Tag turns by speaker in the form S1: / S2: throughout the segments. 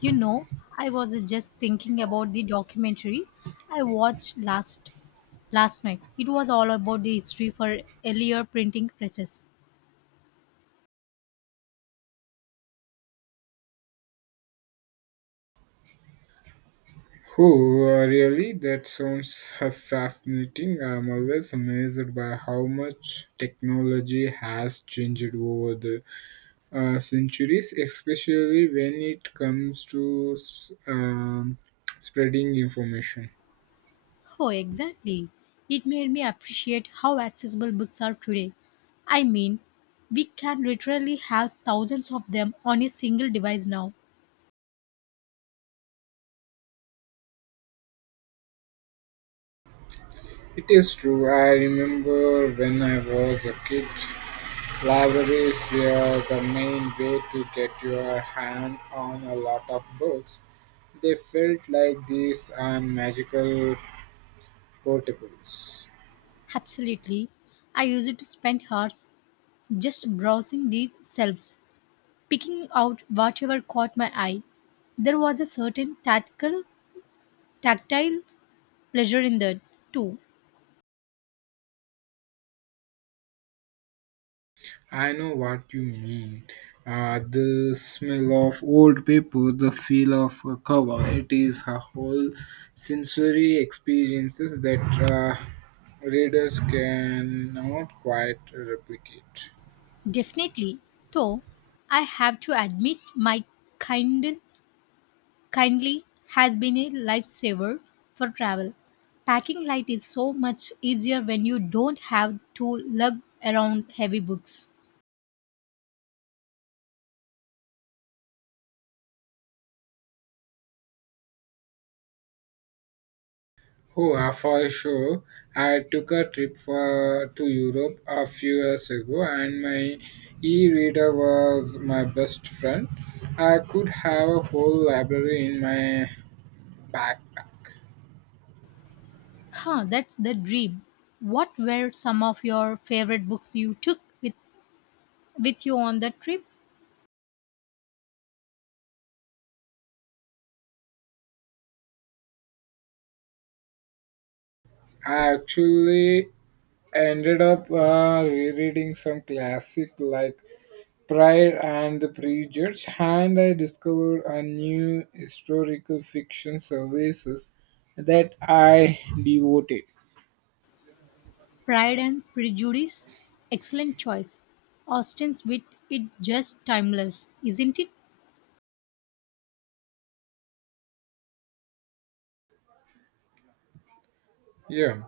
S1: You know, I was just thinking about the documentary I watched last night. It was all about the history for earlier printing presses.
S2: Oh, really? That sounds fascinating. I'm always amazed by how much technology has changed over the centuries, especially when it comes to spreading information.
S1: Oh, exactly. It made me appreciate how accessible books are today. I mean, we can literally have thousands of them on a single device now.
S2: It is true. I remember when I was a kid, libraries were the main way to get your hand on a lot of books. They felt like these magical portables.
S1: Absolutely. I used to spend hours just browsing the shelves, picking out whatever caught my eye. There was a certain tactile pleasure in that too,
S2: I know what you mean. The smell of old paper, the feel of a cover, it is a whole sensory experiences that readers cannot quite replicate.
S1: definitely. Though I have to admit, my kind kindly has been a lifesaver for travel. Packing light is so much easier when you don't have to lug around heavy books.
S2: Oh, for sure. I took a trip to Europe a few years ago, and my e-reader was my best friend. I could have a whole library in my backpack.
S1: Huh, that's the dream. What were some of your favorite books you took with you on the trip?
S2: I actually I ended up rereading some classic like Pride and the Prejudice, and I discovered a new historical fiction services that I devoted.
S1: Pride and Prejudice? Excellent choice. Austen's wit is just timeless, isn't it?
S2: Yeah.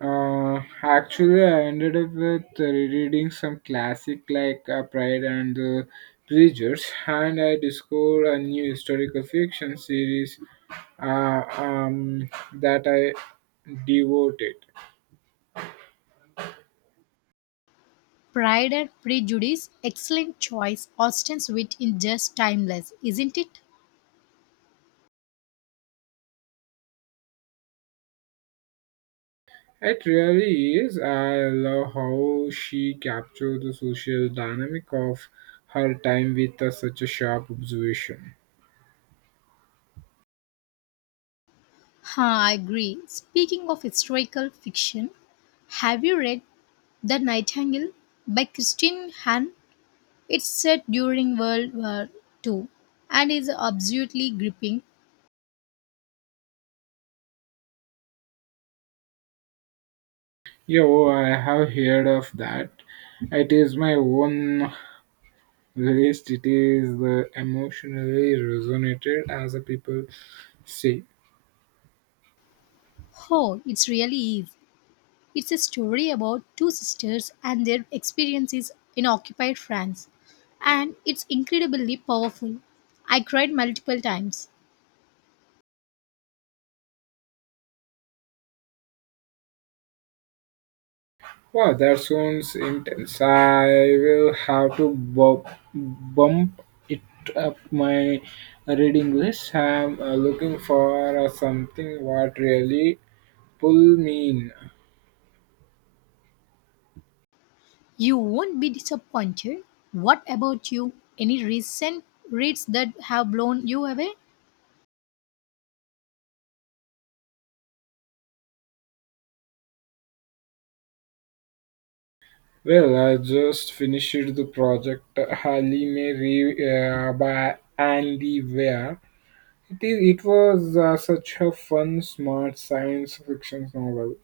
S2: Actually, I ended up with rereading some classic like Pride and the Prejudice, and I discovered a new historical fiction series uh, um, that I devoted.
S1: Pride and Prejudice, excellent choice. Austen's wit is just timeless, isn't it?
S2: It really is. I love how she captured the social dynamic of her time with such a sharp observation.
S1: Ha, I agree. Speaking of historical fiction, have you read The Nightingale by Christine Hahn? It's set during World War Two, and is absolutely gripping.
S2: Yo, I have heard of that. It is my own list. It is the emotionally resonated, as the people say.
S1: Oh, it really is. It's a story about two sisters and their experiences in occupied France, and it's incredibly powerful. I cried multiple times.
S2: Wow, that sounds intense. I will have to bump it up my reading list. I'm looking for something what really pull me in.
S1: You won't be disappointed. What about you? Any recent reads that have blown you away?
S2: Well, I just finished the project Harley Mary by Andy Weir. It was such a fun, smart science fiction novel.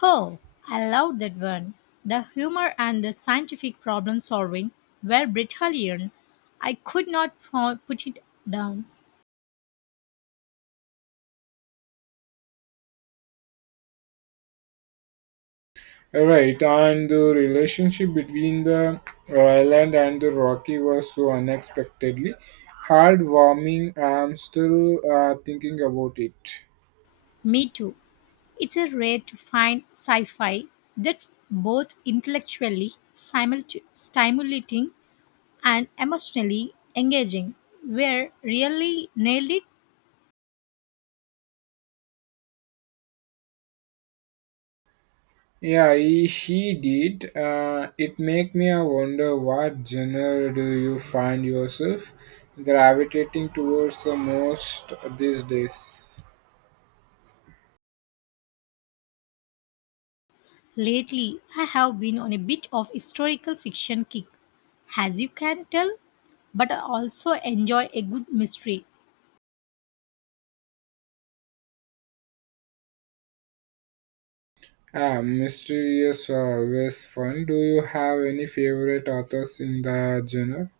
S1: Oh, I love that one. The humor and the scientific problem solving were brilliant. I could not put it down.
S2: Right, and the relationship between the island and the Rocky was so unexpectedly heartwarming. I'm still thinking about it.
S1: Me too. It's a rare to find sci fi that's both intellectually stimulating and emotionally engaging. Where really nailed it?
S2: Yeah, he did. It make me wonder what genre do you find yourself gravitating towards the most these days?
S1: Lately, I have been on a bit of historical fiction kick, as you can tell, but I also enjoy a good mystery.
S2: Ah, mysterious are always fun. Do you have any favorite authors in the genre?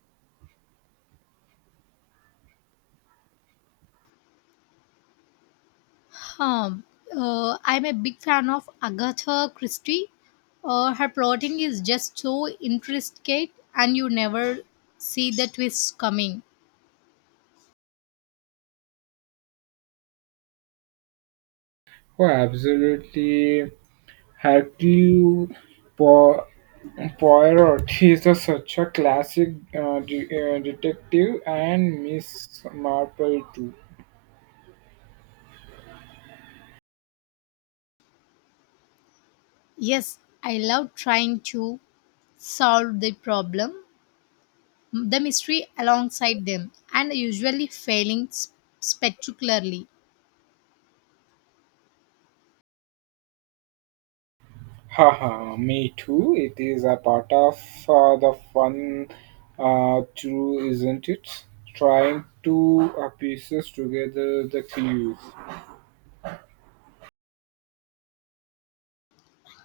S1: Um, I'm a big fan of Agatha Christie. Her plotting is just so intricate, and you never see the twists coming.
S2: Oh, absolutely. Hercule Po- Poirot is such a classic uh, de- detective, and Miss Marple too.
S1: Yes, I love trying to solve the problem, the mystery alongside them, and usually failing spectacularly.
S2: Haha, me too. It is a part of the fun, too, isn't it? Trying to pieces together the clues.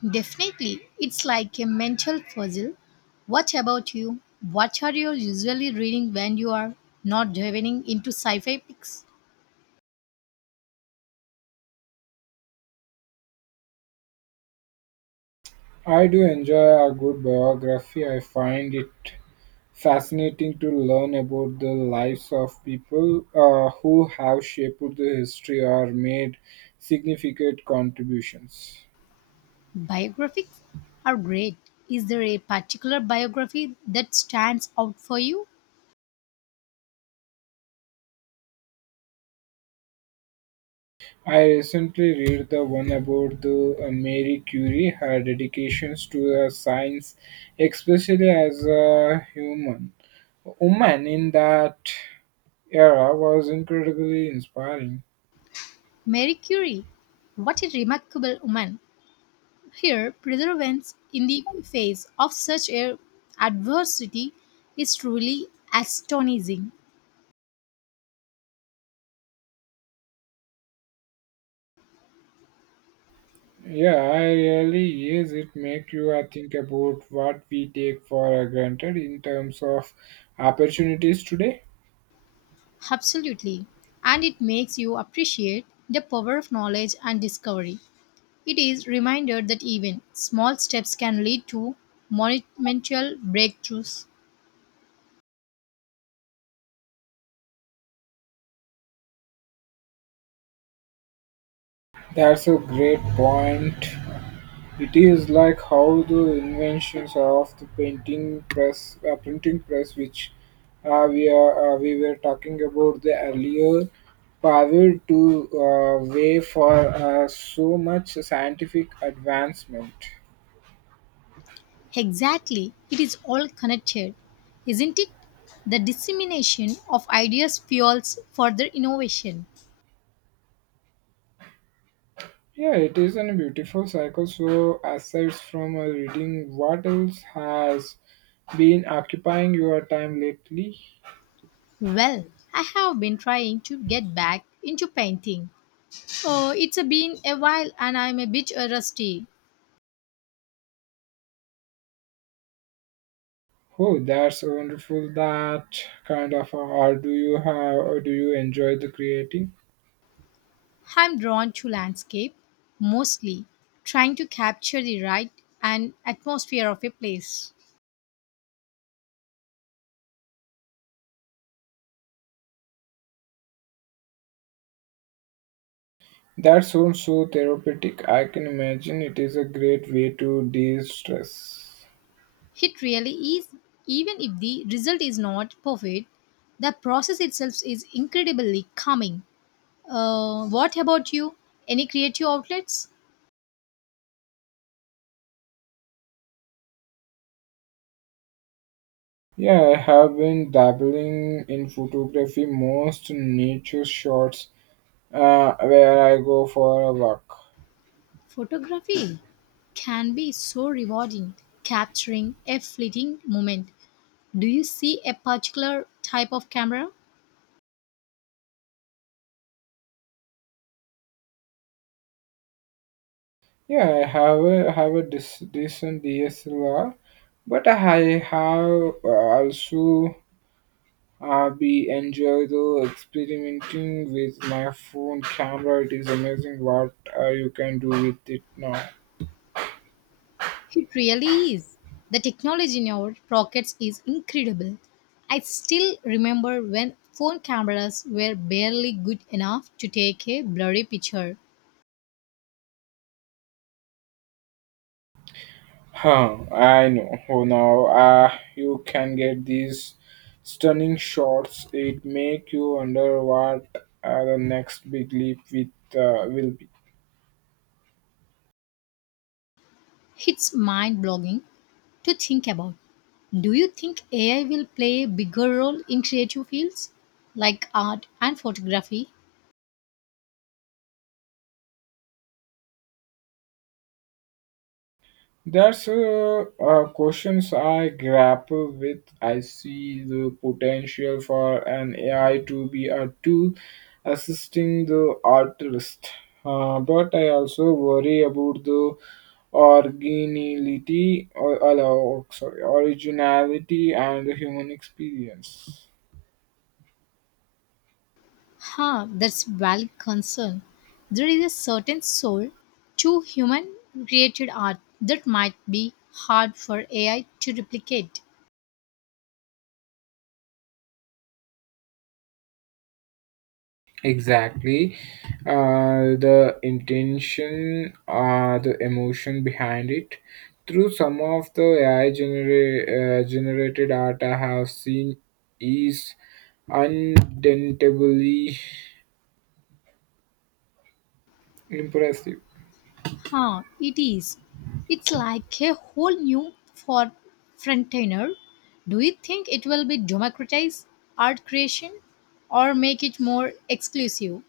S1: Definitely, it's like a mental puzzle. What about you? What are you usually reading when you are not diving into sci fi books?
S2: I do enjoy a good biography. I find it fascinating to learn about the lives of people who have shaped the history or made significant contributions.
S1: Biographies are great. Is there a particular biography that stands out for you?
S2: I recently read the one about the Mary Curie, her dedications to science, especially as a human. Woman in that era was incredibly inspiring.
S1: Mary Curie. What a remarkable woman. Her perseverance in the face of such a adversity is truly astonishing.
S2: Yeah, I really yes, it make you think about what we take for granted in terms of opportunities today.
S1: Absolutely. And it makes you appreciate the power of knowledge and discovery. It is reminder that even small steps can lead to monumental breakthroughs.
S2: That's a great point. It is like how the inventions of the printing press, which we were talking about the earlier, power to way for so much scientific advancement.
S1: Exactly. It is all connected, isn't it? The dissemination of ideas fuels further innovation.
S2: Yeah, it is a beautiful cycle. So, aside from reading, what else has been occupying your time lately?
S1: Well, I have been trying to get back into painting. Oh, it's been a while and I'm a bit rusty.
S2: Oh, that's wonderful. That kind of art do you have, or do you enjoy the creating?
S1: I'm drawn to landscape, mostly trying to capture the right and atmosphere of a place.
S2: That sounds so therapeutic. I can imagine it is a great way to de-stress.
S1: It really is, even if the result is not perfect, the process itself is incredibly calming. What about you? Any creative outlets?
S2: Yeah, I have been dabbling in photography, most nature shots, where I go for a walk.
S1: Photography can be so rewarding, capturing a fleeting moment. Do you see a particular type of camera?
S2: Yeah, have a decent DSLR, but I have also be enjoy the experimenting with my phone camera. It is amazing what you can do with it now.
S1: It really is. The technology in our pockets is incredible. I still remember when phone cameras were barely good enough to take a blurry picture.
S2: Huh, I know. Oh, now you can get these stunning shots. It make you wonder what the next big leap with will be.
S1: It's mind blogging to think about. Do you think AI will play a bigger role in creative fields like art and photography?
S2: That's questions I grapple with. I see the potential for an AI to be a tool assisting the artist, but I also worry about the originality, oh, sorry, originality and the human experience.
S1: Huh, that's valid concern. There is a certain soul to human created art that might be hard for AI to replicate.
S2: Exactly. The intention, the emotion behind it. Through some of the AI generated art I have seen is undentably impressive.
S1: Huh, it is. It's like a whole new for frontier. Do you think it will be democratize art creation or make it more exclusive?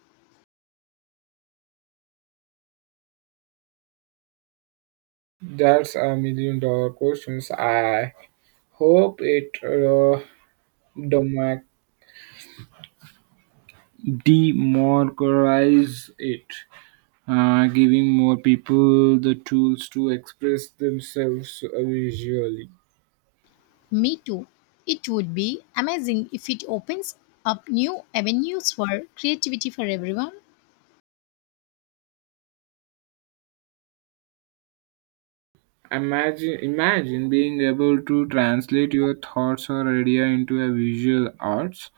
S2: That's a million dollar questions. I hope it democ- democratize it. Giving more people the tools to express themselves visually.
S1: Me too. It would be amazing if it opens up new avenues for creativity for everyone.
S2: Imagine being able to translate your thoughts or idea into a visual arts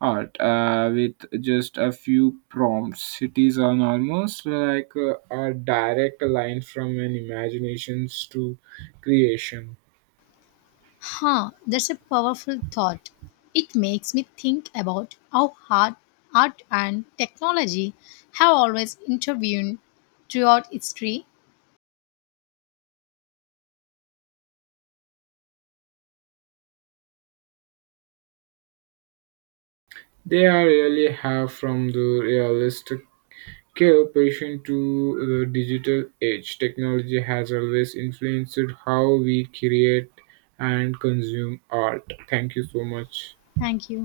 S2: art with just a few prompts. It is on almost like a direct line from an imaginations to creation.
S1: Huh, that's a powerful thought. It makes me think about how hard art and technology have always intervened throughout history.
S2: They are really have from the realist Cooperation to the digital age. Technology has always influenced how we create and consume art. Thank you so much.
S1: Thank you.